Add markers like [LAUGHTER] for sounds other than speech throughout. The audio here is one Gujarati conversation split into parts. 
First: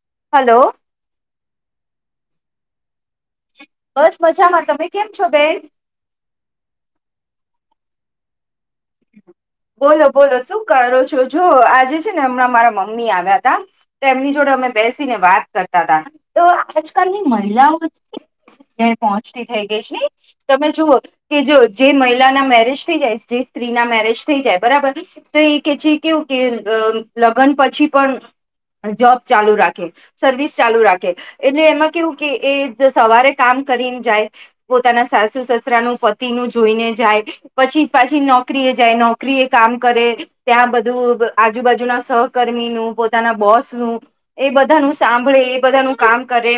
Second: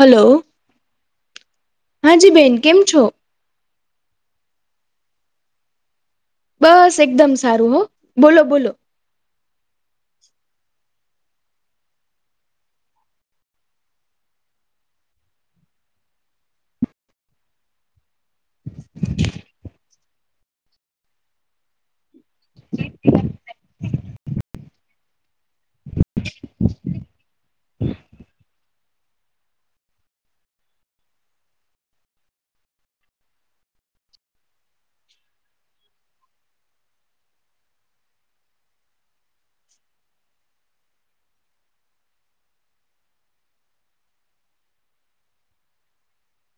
હલો હાજી બેન કેમ છો બસ મજામાં તમે કેમ છો બેન બસ એકદમ સારું હો બોલો બોલો બોલો બોલો શું કરો છો જો આજે છે ને હમણાં મારા મમ્મી આવ્યા તા તો એમની જોડે અમે બેસીને વાત કરતા હતા તો આજકાલની મહિલાઓચ્ જ પહોંચતી થઇ ગઈ છે તમે જુઓ કે જો જે મહિલા ના મેરેજ થઈ જાય જે સ્ત્રી ના મેરેજ થઈ જાય બરાબર ને તો એ કે છે કેવું કે લગ્ન પછી પણ જોબ ચાલુ રાખે સર્વિસ ચાલુ રાખે એટલે એમાં કેવું કે એ સવારે કામ કરીને જાય પોતાના સાસુ સસરા નું પતિ નું જોઈને જાય પછી પાછી નોકરી જાય નોકરી એ કામ કરે ત્યાં બધું આજુબાજુના સહકર્મીનું પોતાના બોસ નું એ બધાનું સાંભળે એ બધાનું કામ કરે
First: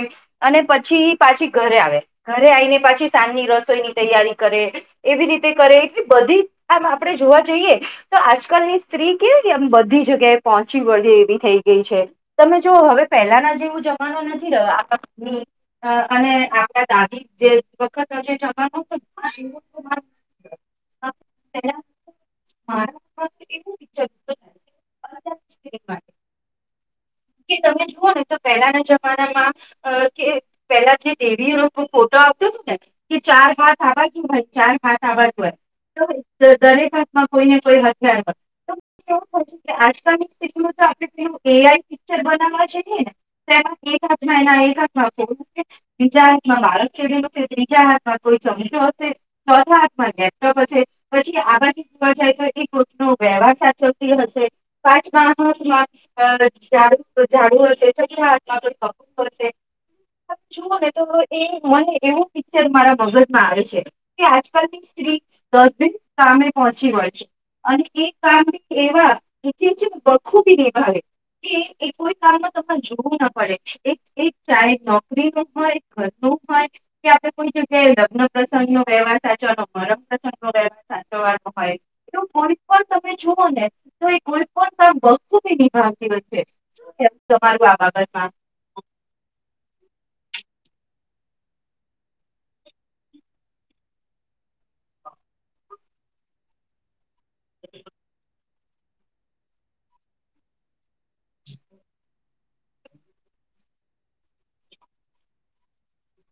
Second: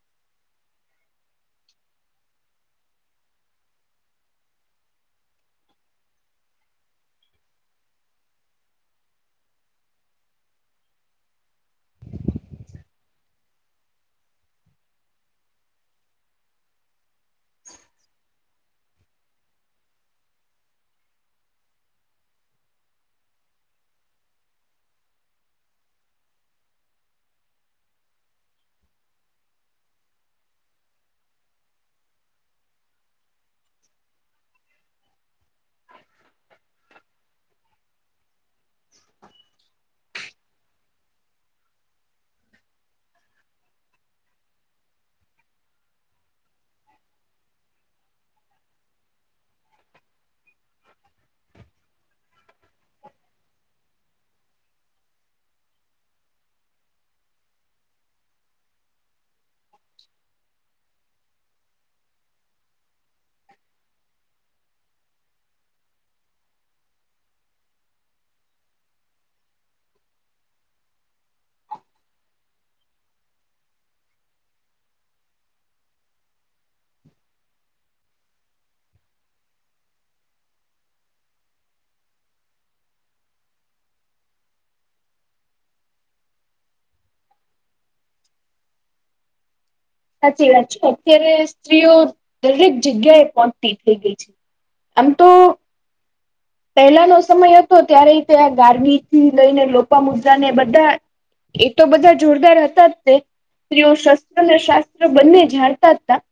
અને પછી પાછી ઘરે આવે ઘરે આવીઈને પાછી સાંજની રસોઈની તૈયારી કરે એવી રીતે કરે એટલી બધી આમ આપણે જોવા જઈએ તો આજકાલ ની સ્ત્રી કેવી એમ બધી જગ્યાએ પહોંચી વળે એવી થઈ ગઈ છે તમે જોઓ હવે પહેલાના જેવું જમાનો નથી રહ્યો આ કંની અને આપડા દાદી જે વખત હશે જવાનું [UNINTELLIGIBLE] કે તમે જુઓ ને તો પહેલાના જમાનામાં અ કે પેલા જે દેવીનો ફોટો આપ્યો હતો ને કે ચાર ભાથ આવા કે ભાઈ ચાર ભાથ આવા ભર દરેક હાથમાં કોઈ ને કોઈ હથિયાર તો એવું થાય છે કે આજકાલની સ્થિતિમાં તો આપડણે કયું એઆઈ પિક્ચર બનાવવા છે ને તેમાં એક હામાંના એક હા મા બીજા હાથમાં બાળસ કેવી હશે બીજા હાથમાં કોઈ ચમજો હશે ચોથા હાથમાં લેપટોપ હશે. પછી આવાથી જોવા જાય તો એ કોટનો વ્યવહાર સાચવતી હશે પાંચ માહ મા ઝાડું ઝાડું હશે છકરા હાથ માં પણક હશે જુઓ ને તો એ મને એવું પિક્ચર મારા મગજમાં આવે છે કે આજકાલની સ્ત્રી દસબન કામે પહોંચી વળ છે અને એ કામ એવા થી જ વખૂબી નિભાવે એ એ કોઈ કામમાં તમારે જોવું ના પડે એક એક ચહે નોકરી ન હોય હ તો હો કે આપડે કોઈ જગ્યાએ લગ્ન પ્રસંગ નો વ્યવહાર સાચવાનો હો ર પ્રસંગ નો વ્યવહાર સાચવાનો હોય તો કોઈ પણ તમે જુઓ ને તો એ કોઈ પણ વસ્તુી નિભાવતી હો તમારું આ બાબતમા સાચી વાત છે અત્યારે સ્ત્રીઓ દરેક જગ્યાએ પહોચતી થઈ ગઈ છે આમ તો પહેલાનો સમય હતો ત્યારે તે આ ગારમીથી લઈને લોપા મુદ્રા ને બધા એ તો બધા જોરદાર હતા જ તે. સ્ત્રીઓ શસ્ત્રને શાસ્ત્ર બંને જાણતાતા.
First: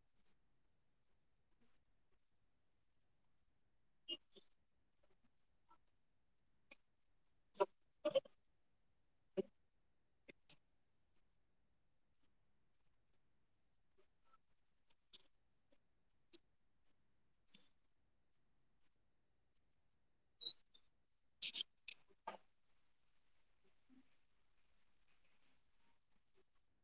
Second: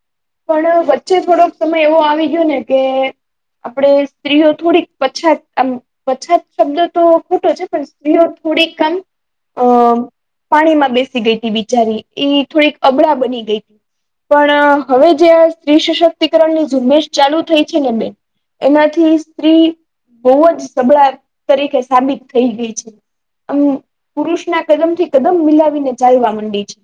પણ વચ્ચે થોડોક સમય એવો આવી ગયો ને કે આપણેે સ્ત્રીઓ થોડીક. પછાત આમ પછાત શબ્દ તો ખોટો છે પણ સ્ત્રીઓ થોડીક આમ. અ પાણીમાં બેસી ગઈતી બિચારી એ થોડીક અબળા બની ગઈ. પણ હવે જે સ્ત્રી સશક્તિકરણ ની ઝુંબેશ ચાલુ થઈ છે ને બે. એનાથી સ્ત્રી બહુ જ સબળા તરીકે સાબિત થઈ ગઈ છે. અમ પુરુષના કદમ થી કદમ મિલાવીને ચાલવા મંડી છે.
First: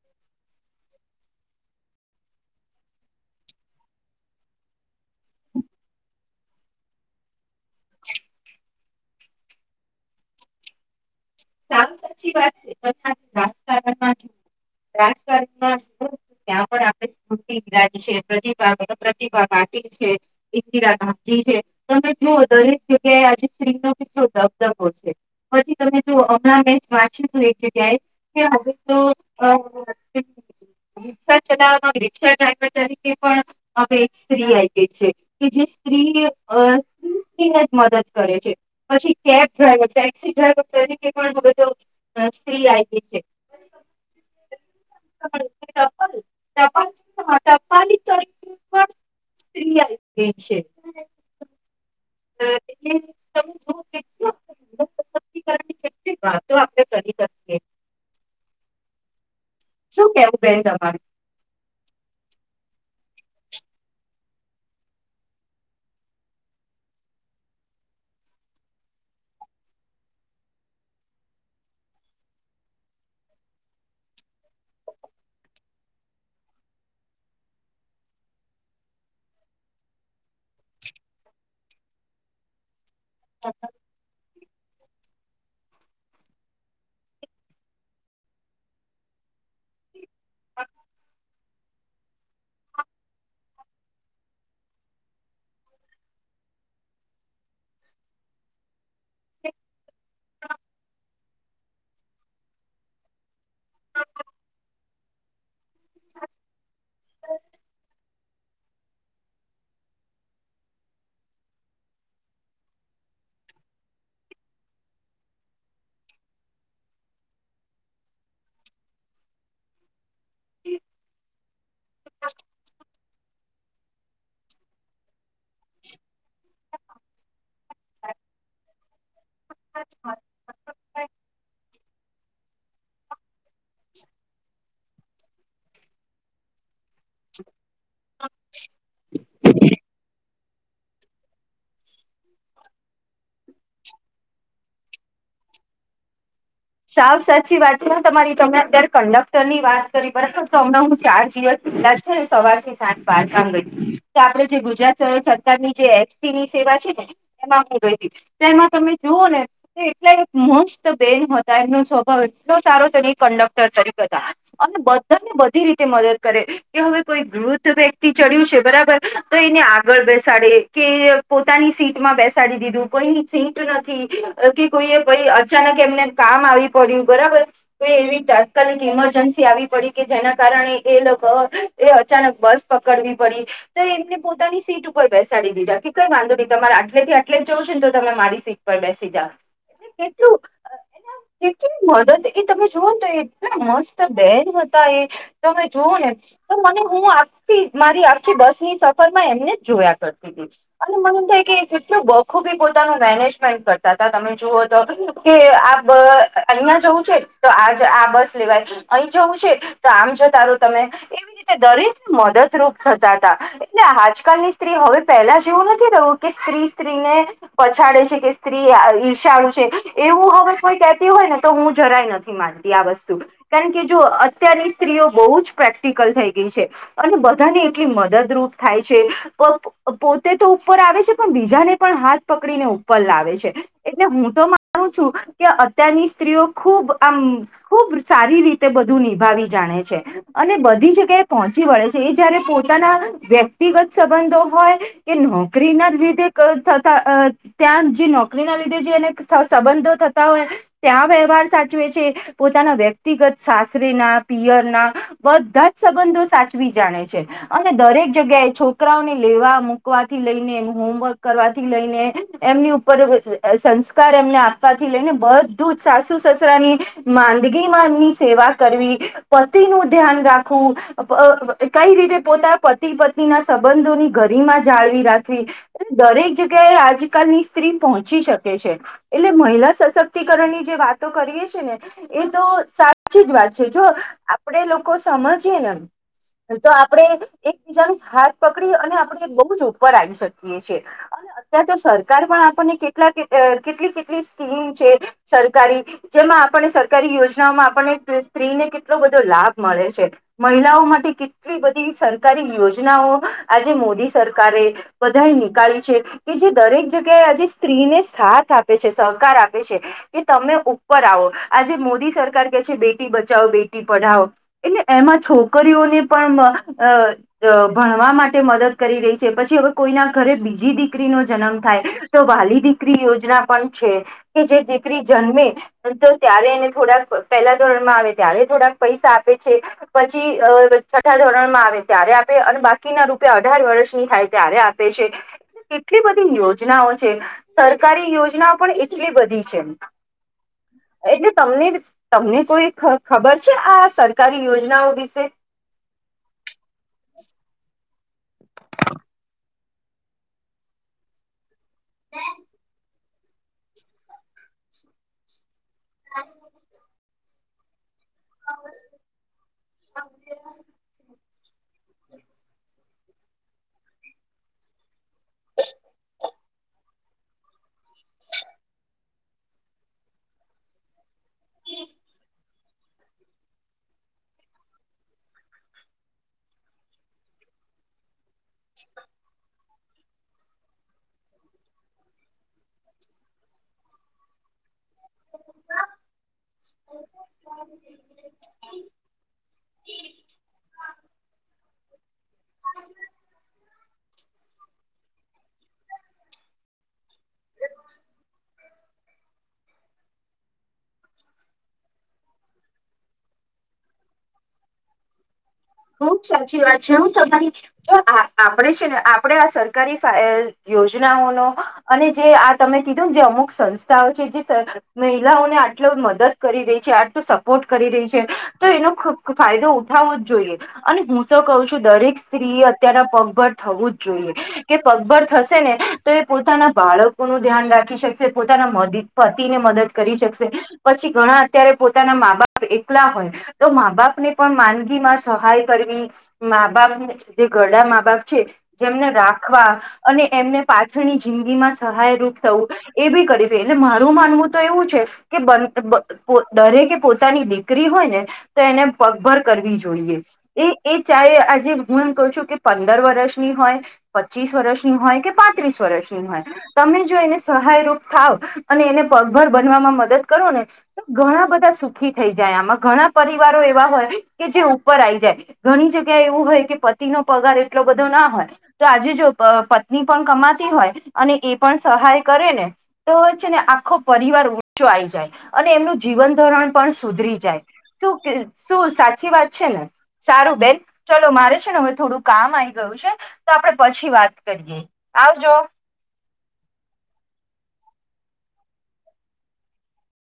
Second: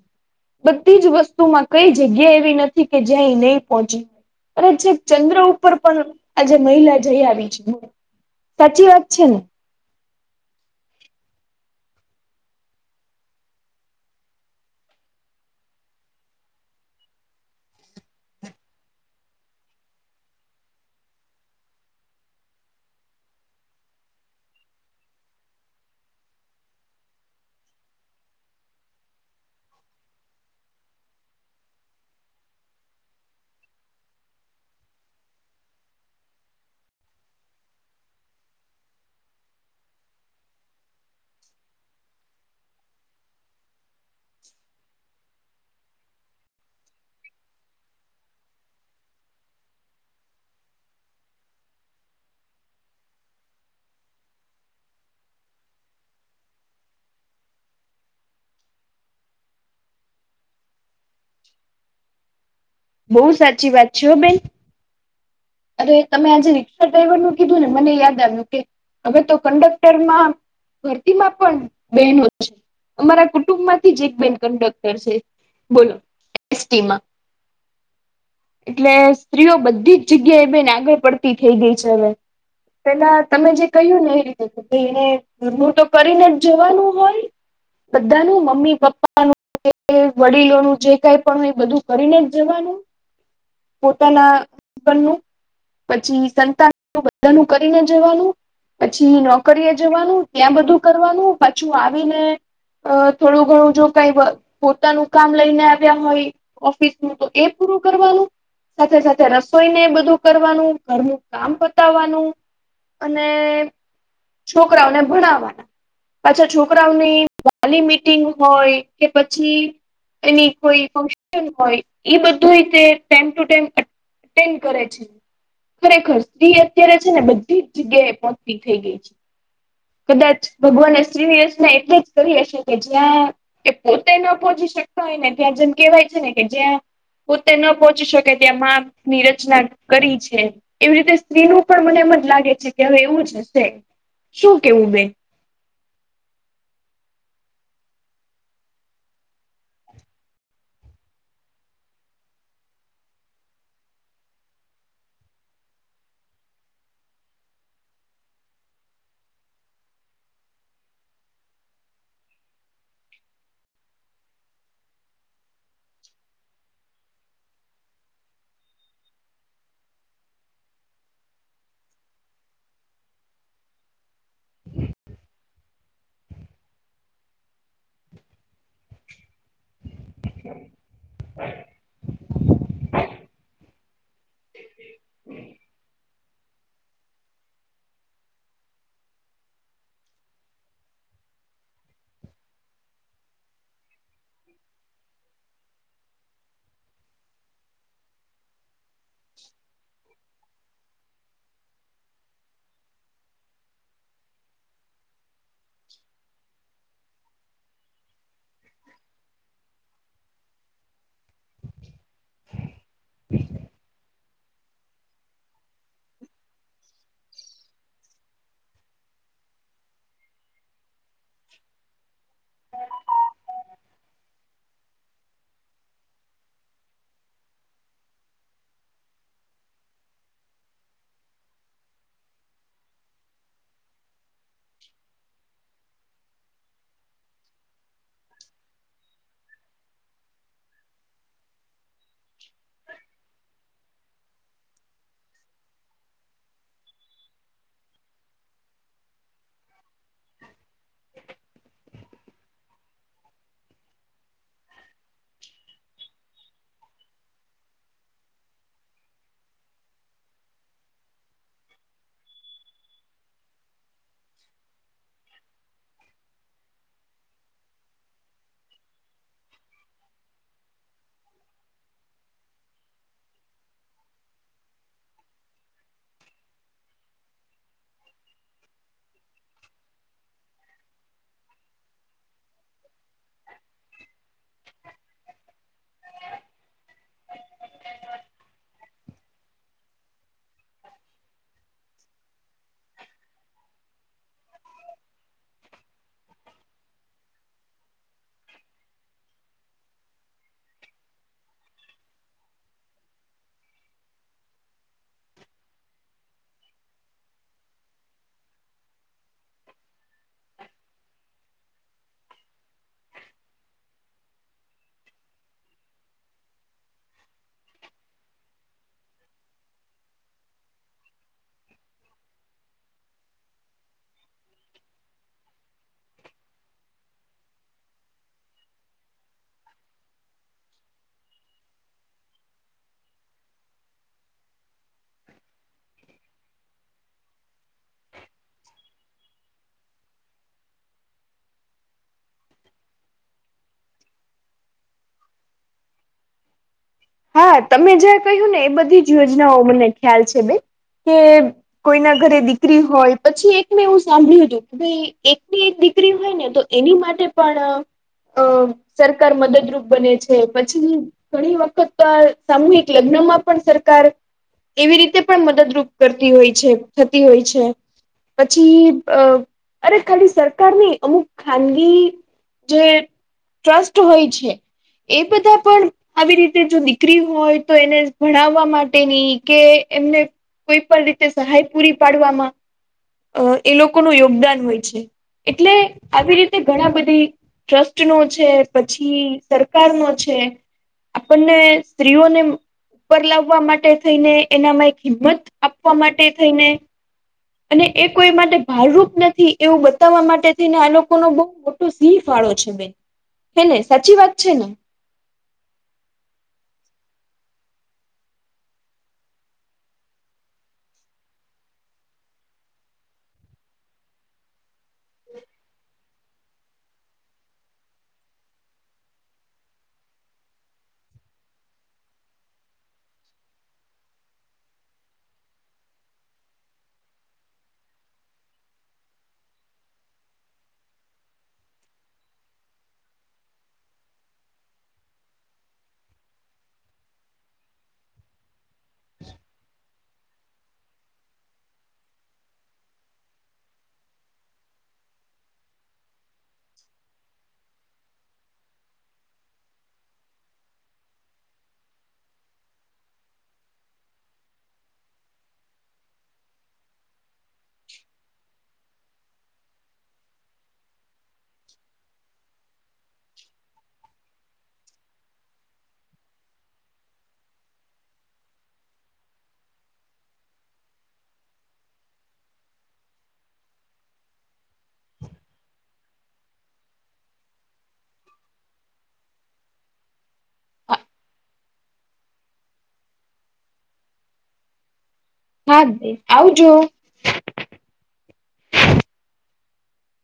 બધી જ વસ્તુ માં કઈ જગ્યા એવી નથી કે જ્યાં ઈ નહી પહોંચી. અરે છેક ચંદ્ર ઉપર પણ આજે મહિલા જઈ આવી છે. સાચી વાત છે ને. સાવ સાચી વાત છે તથા રાજકારણમાં રાજકારણમાં. ત્યાં પણ આપે સ્મૃતિ વિરાજ છે પ્રતિભા પ્રતિભા પાટીલ છે. ઇન્દિરા ગાંધી છે તમે જુઓ દરેક જગ્યાએ આજે સ્ત્રીનો કેટલો દબદબો છે. પછી તમે. તો હમણાં મેં વાંચ્યું હતું એ જગ્યાએ કે હવે તો. રિક્ષા ચલાવવામાં રિક્ષા ડ્રાઈવર તરીકે પણ હવે એક સ્ત્રી આવી ગઈ છે. કે જે સ્ત્રી અ સ્ત્રી સ્ત્રીને જ મદદ કરે છે. પછી કેબ ડ્રાઈવર ટેક્સી ડ્રાઈવર. પણ હવે તો સ્ત્રી આઈ ગઈ છે. [UNINTELLIGIBLE] ટપલી તરીકે પણ. સ્ત્રી આઈ ગઈ છે. [UNINTELLIGIBLE] વાતો આપણે કરી શકીએ. શું કેવું બેન તમારું. બહુ સાચી વાત છે હો બેન. અરે તમે આજે રિક્ષા ડ્રાઈવર નું કીધું ને મને યાદ આવ્યું કે હવે તો કંડક્ટરમાં. ભરતીમાં પણ બેનો છે, અમારા કુટુંબમાંથી જ એક બેન કંડક્ટર છે. બોલો એસટી માં એટલે સ્ત્રીઓ બધી જ. જગ્યાએ બેન આગળ પડતી થઈ ગઈ છે હવે, પેલા તમે જે કહ્યું ને. એને ઘરુંનું તો કરીને જ જવાનું હોય. બધા નું મમ્મી પપ્પાનું. કે વડીલોનું જે કઈ પણ હોય બધું કરીને જ જવાનું પોતાના. પછી સંતાનનું બઘાનું કરીને જવાનું. પછી નોકરીએ જવાનું ત્યાં બધું કરવાનું પાછું આવીને. અ થોડું ઘણું. જો કાઈ પોતાનું કામ લઈને આવ્યા હોય ઓફિસનું તો એ પૂરું કરવાનું. સાથે સાથે રસ. સોઈને બધું કરવાનું ઘરનું કામ પતાવાનું અને. છોકરાઓને ભણાવવાના. પાછા છોકરાઓની વાલી મીટિંગ હોય કે પછી. એની કોઈ ફંક્શન હોય ઈ બધુંય તી ટાઈમ ટુ ટાઈમ. અટેન્ડ કરે છે ખરેખર સ્ત્રી એક. અત્યારે છે ને બધી જ જગ્યાએ પહોચતી થઈ ગઈ છે કદાચ. ભગવાને સ્ત્રીની રચના એટલે જ કરી હશે કે જ્યાં. એ પોતે ન પહોંચી શકતા હોય ને ત્યાં જેમ કેહેવાય છે ને કે જ્યાં. પોતે ન પહોંચી શકે ત્યાં માંની રચના કરી છે. એવી રીતે સ્ત્રીનું પણ મને એમ જ લાગે છે કે હવે એવું જ હશે શું કેવું બેન. સાવ સાચી વાત છે હો તમારી તમને અત્યારે કંડક્ટર ની વાત કરી બરાબર તો તમને હું ચાર્જ. આજ છે ને સવારથી સાંજ બહાર ગામ ગઈતિ તો આપડે જે ગુજરાત સરકારની જે એ. થી સેવા છે ને એમાં ગઇતિ, એમાં તમે જુઓ ને, એટલા એક મસ્ત બેન હતી. બેન નો સ્વભાવ એટલો સારો છે ને, કન્ડક્ટર તરીકે હતા - અને બધાને બધી રીતે મદદ કરે, કે હવે કોઈ વૃદ્ધ વ્યક્તિ ચડ્યું છે, બરાબર. તો એને આગળ બેસાડે, કે પોતાની સીટમાં બેસાડી દીધું. કોઈની સીટ નથી. કે કોઈ એ કંઈ અચાનક એમને કામ આવી પડ્યું, બરાબર. કો એવી તાત્કાલિક ઇમરજન્સી આવી પડી, કે જેના કારણે એ લોકો એ અચાનક બસ પકડવી પડી. તો એમને પોતાની સીટ ઉપર બેસાડી દીધા, કે કઈ વાંધો નહીં. તમારે આટલે થી આટલે જવુ છે ને તો તમે મારી સીટ પણ બેસી જાઓ એટલે કેટલું કેટલી મદદ એ, તમે જુઓને તો એટલા મસ્ત બેન હતા એ. તો જોવું ને તો મને હું આખી મારી આખી બસ ની સફર માં એમને જ જોયા કરતી. [UNINTELLIGIBLE] અને મને એમ થાય કે બખુબી પોતાનું મેનેજમેન્ટ કરતા હતા તમે જુઓ તો કે બ અહિયાં જવું છે, તો આજ આ બસ લેવાય. અહી જવું છે, તો આમ જતા રહો તમે, એવી રીતે દરેક મદદરૂપ થતા હતા એટલે આજકાલની સ્ત્રી હવે પહેલા જેવું નથી રહ્યું, કે સ્ત્રી સ્ત્રી ને પછાડે છે કે સ્ત્રી ઈર્ષાણું છે એવું હવે કોઈ કેતી હોય ને તો હું જરાય નથી માનતી આ વસ્તુ. કારણ કે જો અત્યારની સ્ત્રીઓ બહુ જ પ્રેક્ટિકલ થઈ ગઈ છે. અને બધાને એટલી મદદરૂપ થાય છે. પોતે તો ઉપર આવે છે, પણ બીજાને પણ હાથ પકડીને ઉપર લાવે છે. એટલે હું તો માનું છું. કે અત્યારની સ્ત્રીઓ ખૂબ, આમ ખૂબ સારી રીતે બધું નિભાવી જાણે છે. અને બધી જગ્યાએ પહોંચી વળે છે, એ જયારે પોતાના વ્યક્તિગત સંબંધો હોય કે નોકરી ના જ રીધે થતા. ત્યાં જે નોકરી ના લીધે જે એને સંબંધો થતા હોય, ત્યાં વ્યવહાર સાચવે છે. પોતાના વ્યક્તિગત સાસરેના પિયરના બધા જ સંબંધો સાચવી જાણે છે. અને દરેક જગ્યાએ છોકરાઓને લેવા-મૂકવાથી લઈને હોમવર્ક કરવાથી લઈને એમની સંસ્કાર એમને આપવા. થી લઈને બધું જ સાસુ-સસરાની માંદગીમાંની સેવા કરવી. પતિ નું ધ્યાન રાખું કઈ રીતે, પોતા પતિ પત્ની ના સંબંધોની ઘરી માં જાળવી રાખવી. દરેક જગ્યાએ આજકાલની સ્ત્રી પહોંચી શકે છે એટલે મહિલા સશક્તિકરણ ની જે વાતો કરીએ છીએ છે ને. એ તો સાચી જ વાત છે, જો આપડે લોકો સમજીયે ને તો આપડે એકબીજા નુ હાથ પકડી અને આપણે બહુ જ ઉપર આવી શકીએ છીએ. અત્યાર તો સરકાર પણ આપણને કેટલા કેટલી- કેટલી સ્કીમ છે, સરકારી જેમાં આપણને સરકારી યોજનાઓમાં આપણને સ્ત્રીને કેટલો બધો લાભ મળે છે. મહિલાઓ માટે કેટલી બધી સરકારી યોજનાઓ આજે મોદી સરકારે બધાએ નીકાળી છે, કે જે દરેક જગ્યાએ આજે સ્ત્રીને સાથ આપે છે. સહકાર આપે છે. કે તમે ઉપર આવો આજે મોદી સરકાર કે છે, બેટી બચાવો, બેટી પઢાવો. એટલે એમાં છોકરીઓને પણ અ અ ભણવા માટે મદદ કરી રહી છે પછી હવે કોઈના ઘરે બીજી દીકરીનોો જન્મ થાય તો વાલી દીકરી યોજના પણ છે કે જે દીકરી જન્મે તો ત્યારે એને થોડાક પહેલા ધોરણમાં આવે ત્યારે થોડાક પૈસા આપે છે પછી છઠ્ઠા ધોરણ માં આવે ત્યારે આપે અને બાકીના રૂપિયા અઢાર વર્ષની થાય ત્યારે આપે કેટલી બધી યોજનાઓ છે સરકારી યોજના પણ એટલી બધી છે એટલે તમને તમને કોઈ ખબર છે આ સરકારી યોજનાઓ વિશે હા તમે જ્યાં કહ્યું ને એ બધી જ યોજનાઓ મને ખ્યાલ છે બેન કે કોઈના ઘરે દીકરી હોય પછી એક મેં એવું સાંભળ્યું હતું કે ભાઈ એકની એક દીકરી હોય ને તો એની માટે પણ અ સરકાર મદદરૂપ બને છે પછી ઘણી વખત સામૂહિક લગ્નમાં પણ સરકાર એવી રીતે પણ મદદરૂપ કરતી હોય છે થતી હોય છે પછી અ અરે ખાલી સરકાર નને અમુક ખાનગી જે ટ્રસ્ટ હોય છે એ બધા પણ આવી રીતે જો દીકરી હોય તો એને ભણાવવા માટેની કે એમને કોઈ પણ રીતે સહાય પૂરી પાડવામાં અ એ લોકોનું યોગદાન હોય છે એટલે આવી રીતે ઘણા બધી ટ્રસ્ટ નો છે પછી સરકાર નો છે આપણને સ્ત્રીઓને ઉપ લાવવા માટે થઈને એનામાં એક હિંમત આપવા માટે થઈને અને એ કોઈ માટે ભારરૂપ નથી એવું બતાવવા માટેને આ લોકો નો બહુ મોટો સિંહ ફાળો છે બેન હે ને સાચી વાત છે ને ખુબ સાચી વાત છે હું તમારી તો આપણેે છે ને આપણે આ સરકારી યોજનાઓનો અને જે આ તમે કીધું ને જે અમુક સંસ્થાઓ છે જે મહિલાઓને આટલો મદદ કરી રહી છે આટલો સપોર્ટ કરી રહી છે તો એનો ફાયદો ઉઠાવો જોઈએ અને હું તો કહ છું દરેક સ્ત્રીએ અત્યના પગભર થવું જ જોઈએ કે પગભર થશે ને તો એ પોતાના બાળકોનું ધ્યાન રાખી શકશે પોતાના મધ પતિને મદદ કરી શકશે પછી ઘણા અત્યારે પોતાના મા બાપ એકલા હોય તો મા બાપ ને પણ માંદગી માં સહાય કરવી મા બાપ ને જે ઘડા મા બાપ છે જેમને રાખવા અને એમને પાછળની જિંદગીમાં સહાયરૂપ થવું એ બી કરી છે એટલે મારું માનવું તો એવું છે કે દરેકે પોતાની દીકરી હોય ને તો એને પગભર કરવી જોઈએ એ એ ચાહે આજે હું એમ કહ છું કે પંદર વર્ષની હોય પચીસ વર્ષની હોય કે પાંત્રીસ વર્ષની હોય તમે જો એને સહાયરૂૂપ થાવ અને એને પગભર બનવામાં મદદ કરો ને ઘણા બધા સુખી થઈ જાય આમાં ઘણા પરિવારો એવા હોય કે જે ઉપર આવી જાય ઘણી જગ્યાએ એવું હોય કે પતિ નો પગાર એટલો બધો ના હોય તો આજે જો પત્ની પણ કમાતી હોય અને એ પણ સહાય કરે ને તો હોય છે ને આખો પરિવાર ઊંચો આઈ જાય અને એમનું જીવન ધોરણ પણ સુધરી જાય શું શું સાચી વાત છે ને સારું બેન ચલો મારે છે ને હવે થોડું કામ આવીઈ ગયું છે તો આપડણે પછી વાત કરીએ આવજો હે આવ જો